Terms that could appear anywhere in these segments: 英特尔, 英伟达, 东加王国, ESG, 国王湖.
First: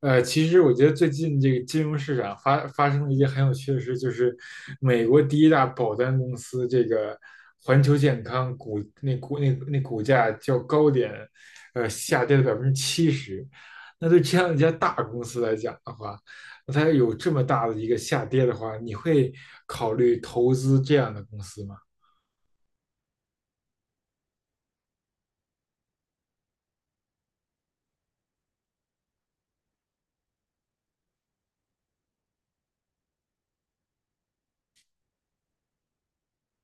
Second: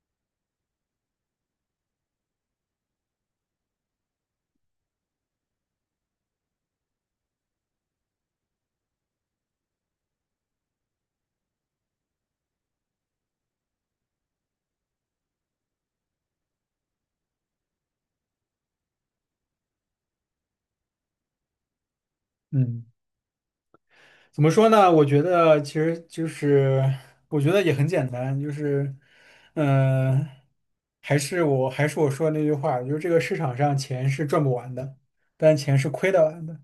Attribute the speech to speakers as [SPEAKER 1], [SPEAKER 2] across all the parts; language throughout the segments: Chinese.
[SPEAKER 1] 其实我觉得最近这个金融市场发生了一件很有趣的事，就是美国第一大保单公司这个环球健康股那股价较高点，下跌了70%。那对这样一家大公司来讲的话，那它有这么大的一个下跌的话，你会考虑投资这样的公司吗？
[SPEAKER 2] 嗯，怎么说呢？我觉得其实就是，我觉得也很简单，就是，嗯、还是我说的那句话，就是这个市场上钱是赚不完的，但钱是亏得完的。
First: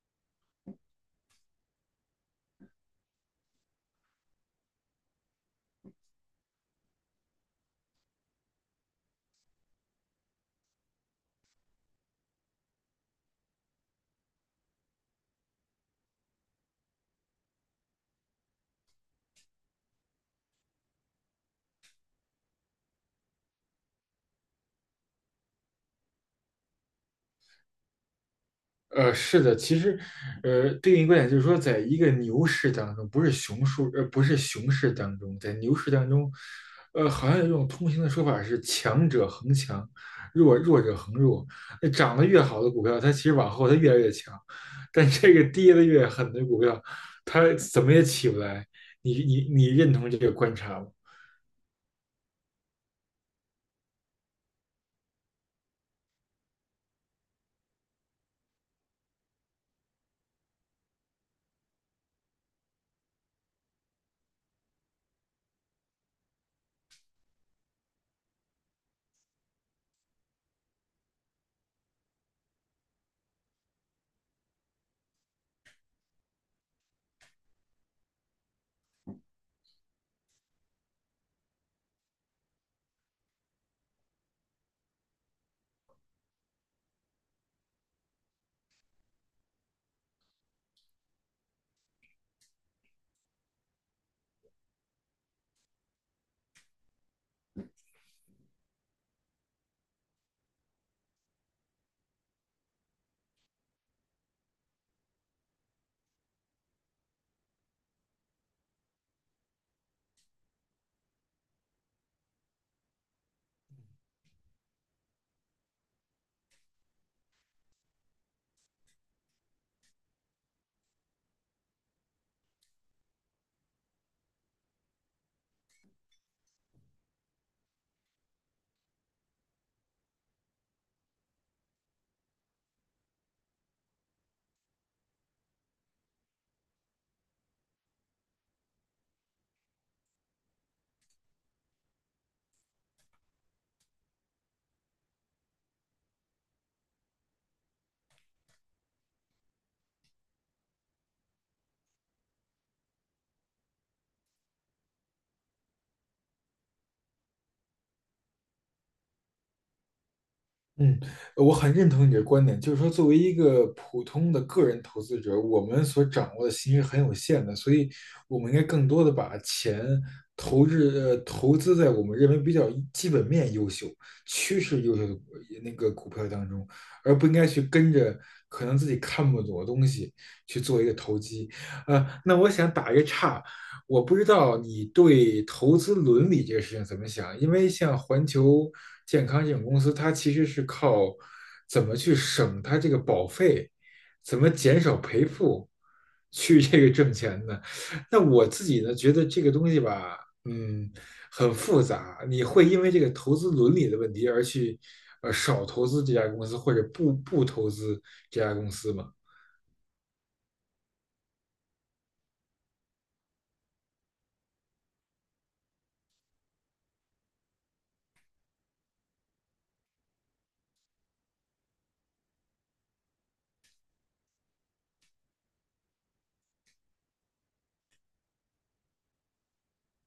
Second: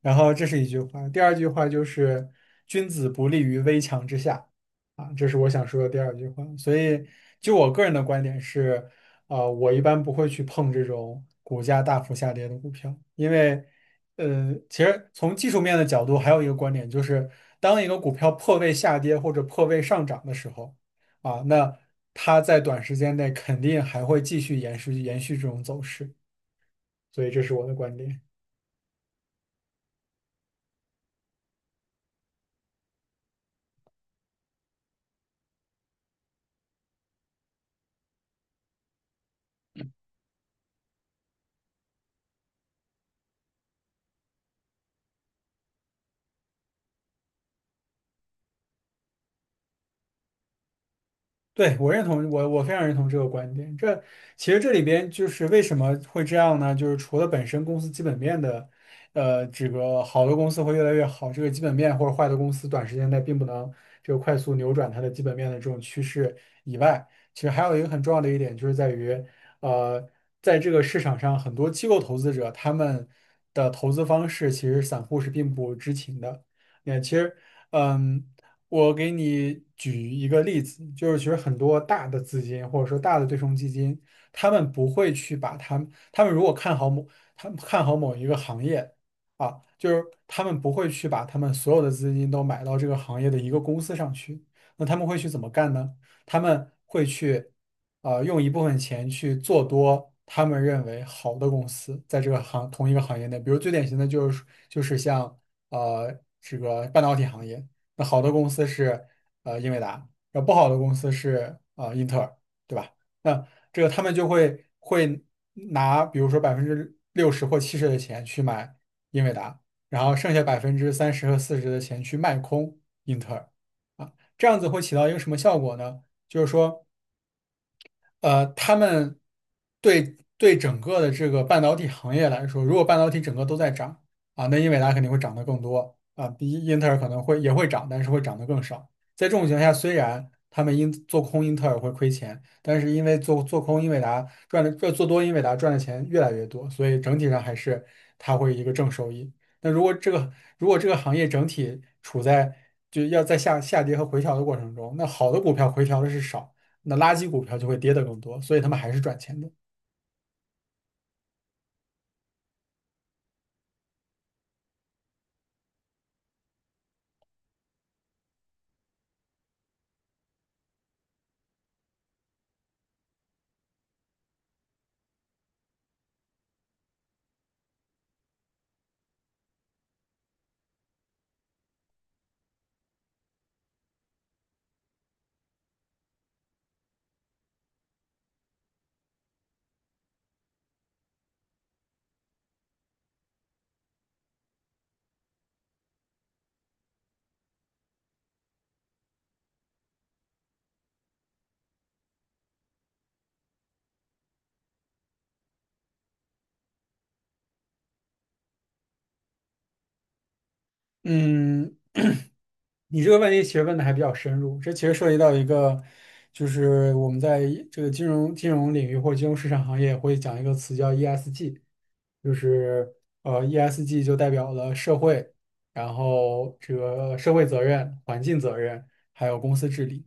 [SPEAKER 2] 然后这是一句话，第二句话就是"君子不立于危墙之下"，啊，这是我想说的第二句话。所以，就我个人的观点是，我一般不会去碰这种股价大幅下跌的股票，因为，其实从技术面的角度，还有一个观点就是，当一个股票破位下跌或者破位上涨的时候，啊，那它在短时间内肯定还会继续延续这种走势。所以，这是我的观点。
[SPEAKER 1] 是的，其实，对应观点就是说，在一个牛市当中，不是熊市，呃，不是熊市当中，在牛市当中，好像有一种通行的说法是强者恒强，弱者恒弱。那涨得越好的股票，它其实往后它越来越强，但这个跌得越狠的股票，它怎么也起不来。你认同这个观察吗？
[SPEAKER 2] 对，我认同，我非常认同这个观点。这其实这里边就是为什么会这样呢？就是除了本身公司基本面的，这个好的公司会越来越好，这个基本面或者坏的公司短时间内并不能这个快速扭转它的基本面的这种趋势以外，其实还有一个很重要的一点就是在于，呃，在这个市场上，很多机构投资者他们的投资方式其实散户是并不知情的。也其实，嗯。我给你举一个例子，就是其实很多大的资金或者说大的对冲基金，他们不会去把他们，他们如果看好某，他们看好某一个行业啊，就是他们不会去把他们所有的资金都买到这个行业的一个公司上去。那他们会去怎么干呢？他们会去，用一部分钱去做多他们认为好的公司，在同一个行业内，比如最典型的就是像呃这个半导体行业。那好的公司是英伟达，那不好的公司是英特尔，对吧？那这个他们就会拿比如说60%或70%的钱去买英伟达，然后剩下30%和40%的钱去卖空英特尔啊，这样子会起到一个什么效果呢？就是说。他们对整个的这个半导体行业来说，如果半导体整个都在涨啊，那英伟达肯定会涨得更多啊，比英特尔可能会也会涨，但是会涨得更少。在这种情况下，虽然他们因做空英特尔会亏钱，但是因为做空英伟达赚的，做多英伟达赚的钱越来越多，所以整体上还是它会一个正收益。那如果这个行业整体处在就要在下跌和回调的过程中，那好的股票回调的是少。那垃圾股票就会跌得更多，所以他们还是赚钱的。
[SPEAKER 1] 嗯，我很认同你的观点，就是说，作为一个普通的个人投资者，我们所掌握的信息是很有限的，所以我们应该更多的把钱投资在我们认为比较基本面优秀、趋势优秀的那个股票当中，而不应该去跟着可能自己看不懂的东西去做一个投机。那我想打一个岔，我不知道你对投资伦理这个事情怎么想，因为像环球健康这种公司，它其实是靠怎么去省它这个保费，怎么减少赔付，去这个挣钱的。那我自己呢，觉得这个东西吧，嗯，很复杂。你会因为这个投资伦理的问题而去，少投资这家公司或者不投资这家公司吗？
[SPEAKER 2] 嗯，你这个问题其实问的还比较深入，这其实涉及到一个，就是我们在这个金融领域或者金融市场行业会讲一个词叫 ESG,就是ESG 就代表了社会，然后这个社会责任、环境责任，还有公司治理。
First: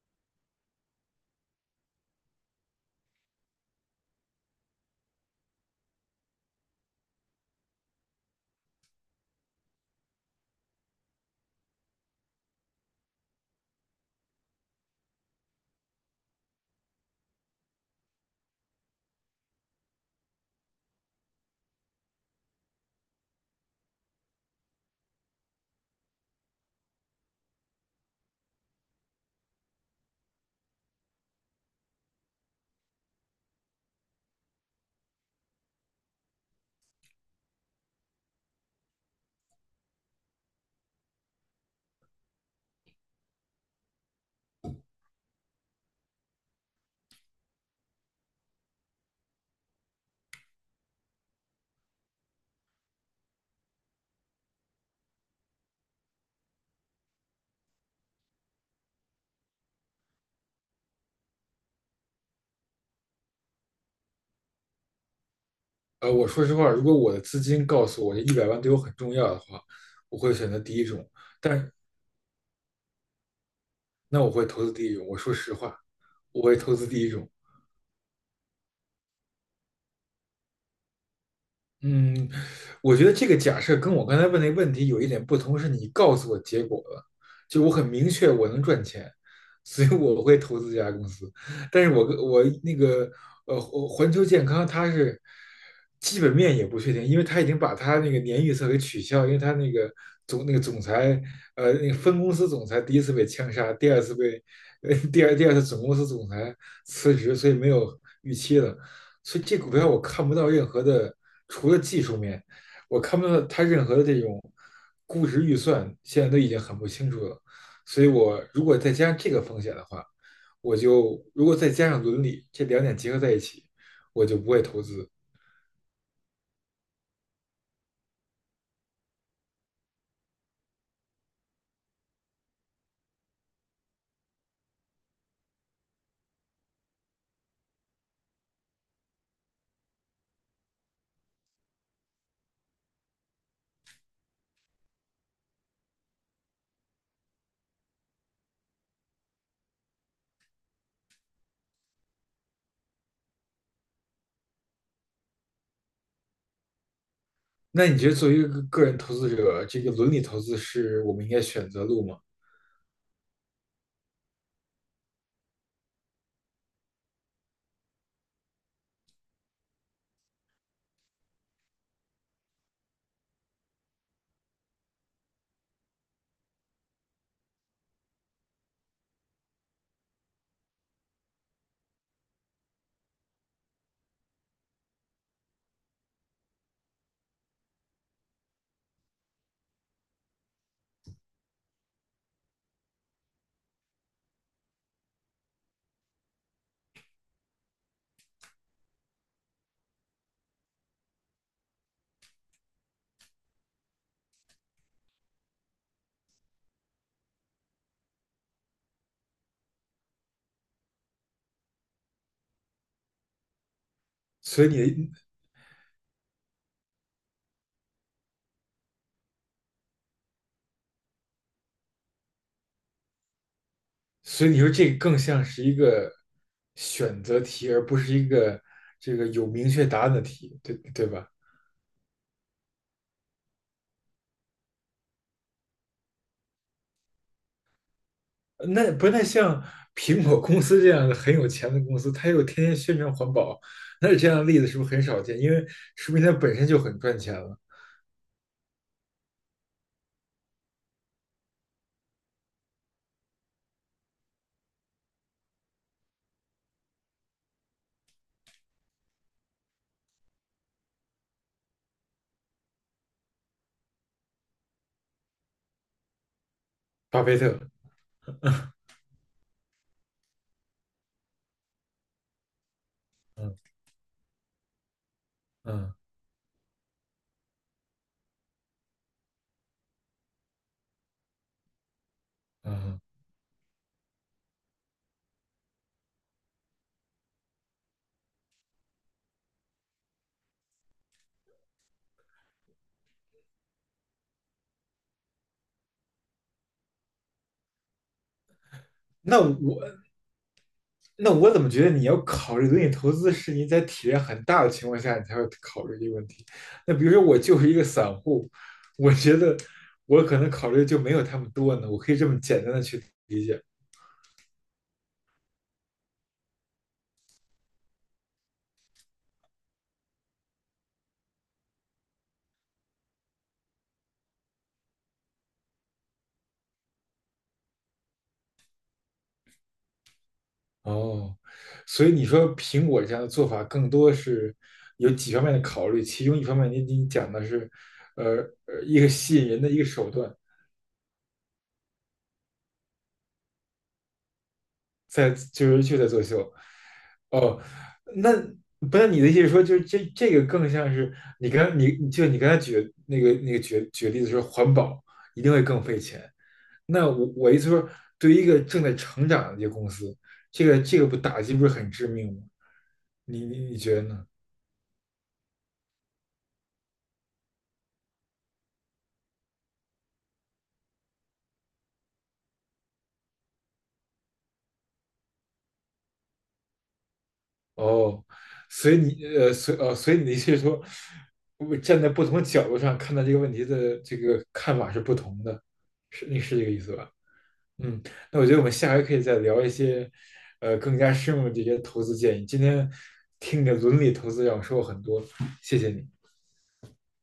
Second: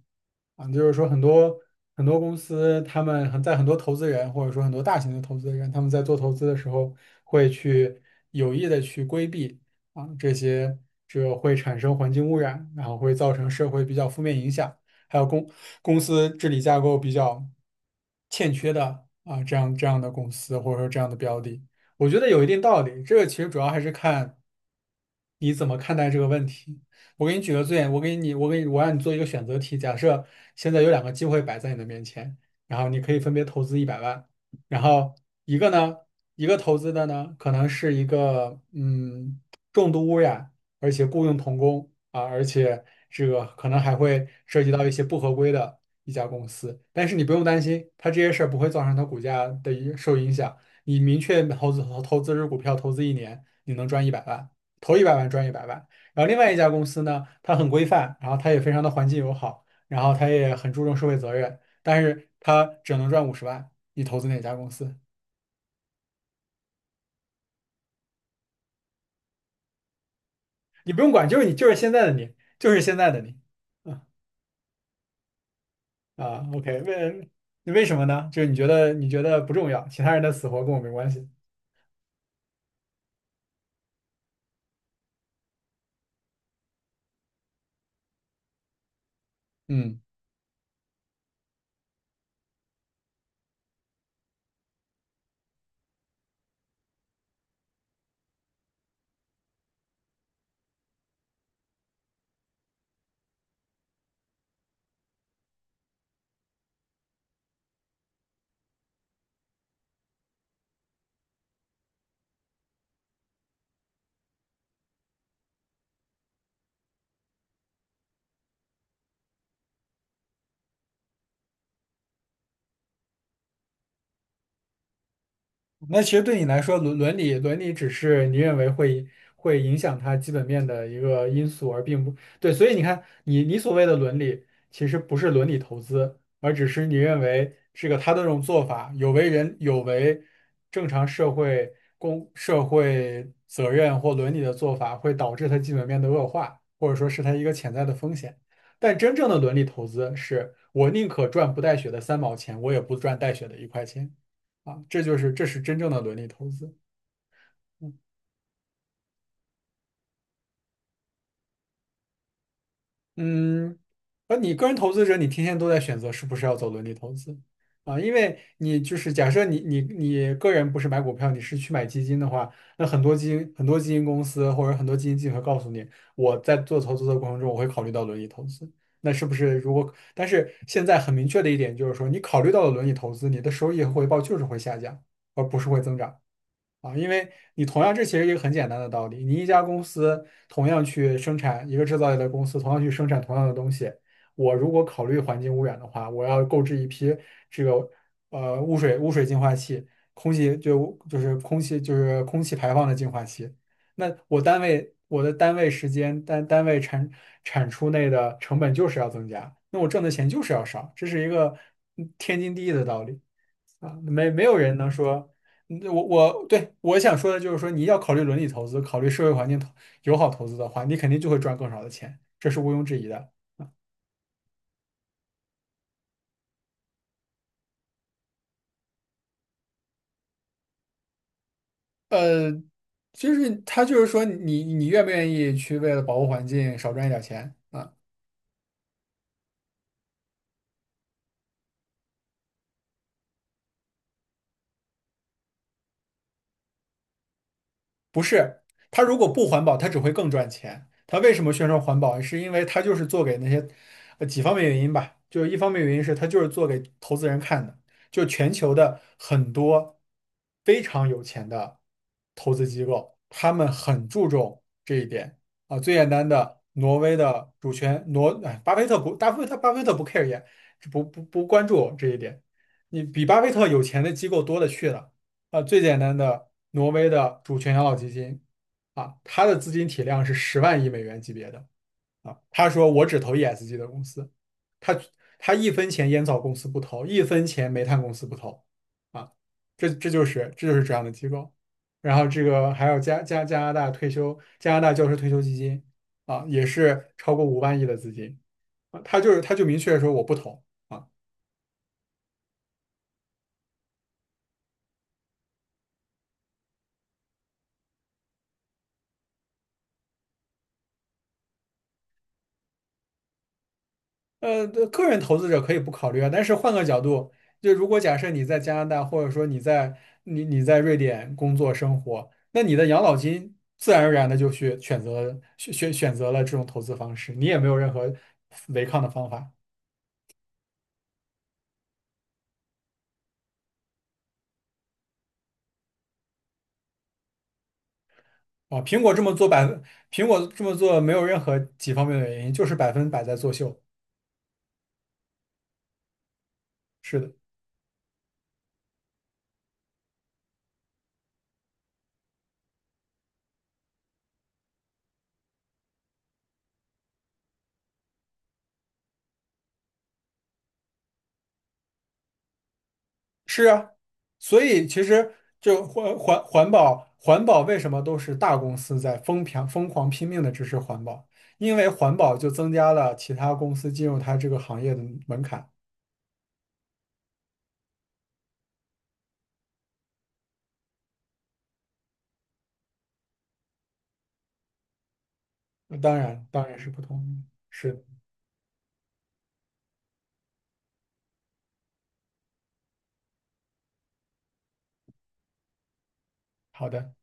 [SPEAKER 2] 啊，就是说很多很多公司，他们很在很多投资人或者说很多大型的投资人，他们在做投资的时候会去有意的去规避啊这些这会产生环境污染，然后会造成社会比较负面影响，还有公司治理架构比较欠缺的啊这样的公司或者说这样的标的，我觉得有一定道理。这个其实主要还是看你怎么看待这个问题。我给你举个最，我让你做一个选择题。假设现在有两个机会摆在你的面前，然后你可以分别投资一百万，然后一个呢，一个投资的呢，可能是一个重度污染，而且雇佣童工啊，而且这个可能还会涉及到一些不合规的一家公司。但是你不用担心，它这些事儿不会造成它股价的一受影响。你明确投资日股票投资一年，你能赚一百万，投一百万赚一百万。然后另外一家公司呢，它很规范，然后它也非常的环境友好，然后它也很注重社会责任，但是它只能赚50万。你投资哪家公司？
[SPEAKER 1] 我说实话，如果我的资金告诉我这100万对我很重要的话，我会选择第一
[SPEAKER 2] 你不
[SPEAKER 1] 种。
[SPEAKER 2] 用管，就是你，就
[SPEAKER 1] 但
[SPEAKER 2] 是现在的你，就是现在的你。啊
[SPEAKER 1] 那我会投资第一种。我说实话，我
[SPEAKER 2] 啊
[SPEAKER 1] 会投
[SPEAKER 2] ，OK,
[SPEAKER 1] 资第一
[SPEAKER 2] 为
[SPEAKER 1] 种，
[SPEAKER 2] 为什么呢？就是你觉得你觉得不重要，其他人的死活跟我没关系。
[SPEAKER 1] 嗯，我觉得这个假设跟我刚才问那个问题有一点不同，是你告诉我结果了，就我很明确我能赚钱，所以
[SPEAKER 2] 嗯。
[SPEAKER 1] 我会投资这家公司。但是我跟我那个环球健康它是基本面也不确定，因为它已经把它那个年预测给取消，因为它那个总裁那个分公司总裁第一次被枪杀，第二次被第二次总公司总裁辞职，所以没有预期了。所以这股票我看不到任何的。除了技术面，我看不到它任何的这种估值预算，现在都已经很不清楚了。所以我如果再加上这个风险的话，我就如果再加上伦理这两点结合在一起，我就不会投资。
[SPEAKER 2] 那其实对你来说，伦理只是你认为会影响它基本面的一个因素，而并不对。所以你看，你所谓的伦理，其实不是伦理投资，而只是你认为这个他的这种做法有违人有违正常社会公社会责任或伦理的做法，会导致它基本面的恶化，或者说是它一个潜在的风险。但真正的伦理投资是我宁可赚不带血的三毛钱，我也不赚带血的一块钱。啊，这就是这是真正的伦理投资。
[SPEAKER 1] 那你觉得作为一个个人投资者，这个伦理投资是我们应该选择路吗？
[SPEAKER 2] 嗯，而你个人投资者，你天天都在选择是不是要走伦理投资啊，因为你就是假设你个人不是买股票，你是去买基金的话，那很多基金很多基金公司或者很多基金经理会告诉你，我在做投资的过程中，我会考虑到伦理投资。那是不是如果？但是现在很明确的一点就是说，你考虑到了伦理投资，你的收益和回报就是会下降，而不是会增长。啊，因为你同样这其实一个很简单的道理，你一家公司同样去生产一个制造业的公司，同样去生产同样的东西，我如果考虑环境污染的话，我要购置一批这个污水净化器、空气就是空气就是空气排放的净化器，那我我的单位时间单位产出内的成本就是要增加，那我挣的钱就是要少，这是一个天经地义的道理。啊，没有
[SPEAKER 1] 所
[SPEAKER 2] 人能
[SPEAKER 1] 以你，
[SPEAKER 2] 说，我想说的就是说，你要考虑伦理投资，考虑社会环境友好投资的话，你肯定就会赚更少的钱，这是毋庸置疑的。
[SPEAKER 1] 所以你说这个更像是一个选择题，而不是一个这个有明确答案的题，对对吧？
[SPEAKER 2] 呃，就是他就是说你愿不愿意去为了保护环境少赚一点钱啊？
[SPEAKER 1] 那不太像苹果公司这样的很有钱的公司，它又天天宣传环保，那这样的例子是不是很少见？因为说明它本身就很赚钱了。
[SPEAKER 2] 不是，它如果不环保，它只会更赚钱。它为什么宣传环保？是因为它就是做给那些，几方面原因吧。就是一方面原因是它就是做给投资人看的，就全球的很多非常有钱的投资机构，他们很注重这一点啊。最简单的，挪威
[SPEAKER 1] 巴菲
[SPEAKER 2] 的
[SPEAKER 1] 特，
[SPEAKER 2] 主权，哎，巴菲特不 care 也不关注这一点。你比巴菲特
[SPEAKER 1] 嗯
[SPEAKER 2] 有钱的机构多了去了。最
[SPEAKER 1] 嗯
[SPEAKER 2] 简单的，挪威的主权养老基金啊，它的资金体量是10万亿美元级别的啊。他说
[SPEAKER 1] 嗯，
[SPEAKER 2] 我只投 ESG 的公司，他他一分钱烟草公司不投，一分钱煤炭公司不投啊。这就是这就是这样的机构。然后这个还有加拿大教师退休基金啊，也是超过5万亿的资金啊。他就
[SPEAKER 1] 那
[SPEAKER 2] 是他就明
[SPEAKER 1] 我
[SPEAKER 2] 确说我不投。啊。
[SPEAKER 1] 那我怎么觉得你要考虑轮你投资是你在体量很大的情况下你才会考虑这个问题？那比如说我就是一个散户，我觉得我可能考虑就没有他们多呢，我可以这么简单的去理解。
[SPEAKER 2] 对个人投资者可以不考虑啊，但是换个角度，就如果假设你在加拿大，或者说你在瑞典工作生活，那你的养老金自然而然的就去选择了这种投资方式，你也没有任何违抗的方法
[SPEAKER 1] 哦，所以你说苹果这样的做法更多是有几方面的考虑，其中一方面你讲的是，呃，
[SPEAKER 2] 啊。
[SPEAKER 1] 一个吸引人的一个手
[SPEAKER 2] 苹
[SPEAKER 1] 段，
[SPEAKER 2] 果这么做没有任何几方面的原因，就是百分百在作秀。
[SPEAKER 1] 在就是就在作秀。
[SPEAKER 2] 是的。
[SPEAKER 1] 哦，那不是你的意思是说，就是这个更像是你刚才举的那个例子说环保一定会更费钱。那我意思说，对于一个正在成长的这个公司，这个不打击不是很致命吗？你
[SPEAKER 2] 是
[SPEAKER 1] 你你
[SPEAKER 2] 啊，
[SPEAKER 1] 觉得呢？
[SPEAKER 2] 所以其实就环保为什么都是大公司在疯狂疯狂拼命的支持环保？因为环保就增加了其他公司进入它这个行业的门槛。
[SPEAKER 1] 哦，所以你的意思是说，我站在不同的角度上看待这个问题的这个看法是不同的，
[SPEAKER 2] 当
[SPEAKER 1] 是你
[SPEAKER 2] 然，
[SPEAKER 1] 是这
[SPEAKER 2] 当
[SPEAKER 1] 个
[SPEAKER 2] 然
[SPEAKER 1] 意
[SPEAKER 2] 是
[SPEAKER 1] 思
[SPEAKER 2] 不
[SPEAKER 1] 吧？
[SPEAKER 2] 同意。
[SPEAKER 1] 嗯，
[SPEAKER 2] 是
[SPEAKER 1] 那我觉得我们下回可以再聊一些，更加深入的这些投资建议。今天听你的伦理投资让我收获很多，谢谢你。
[SPEAKER 2] 好的。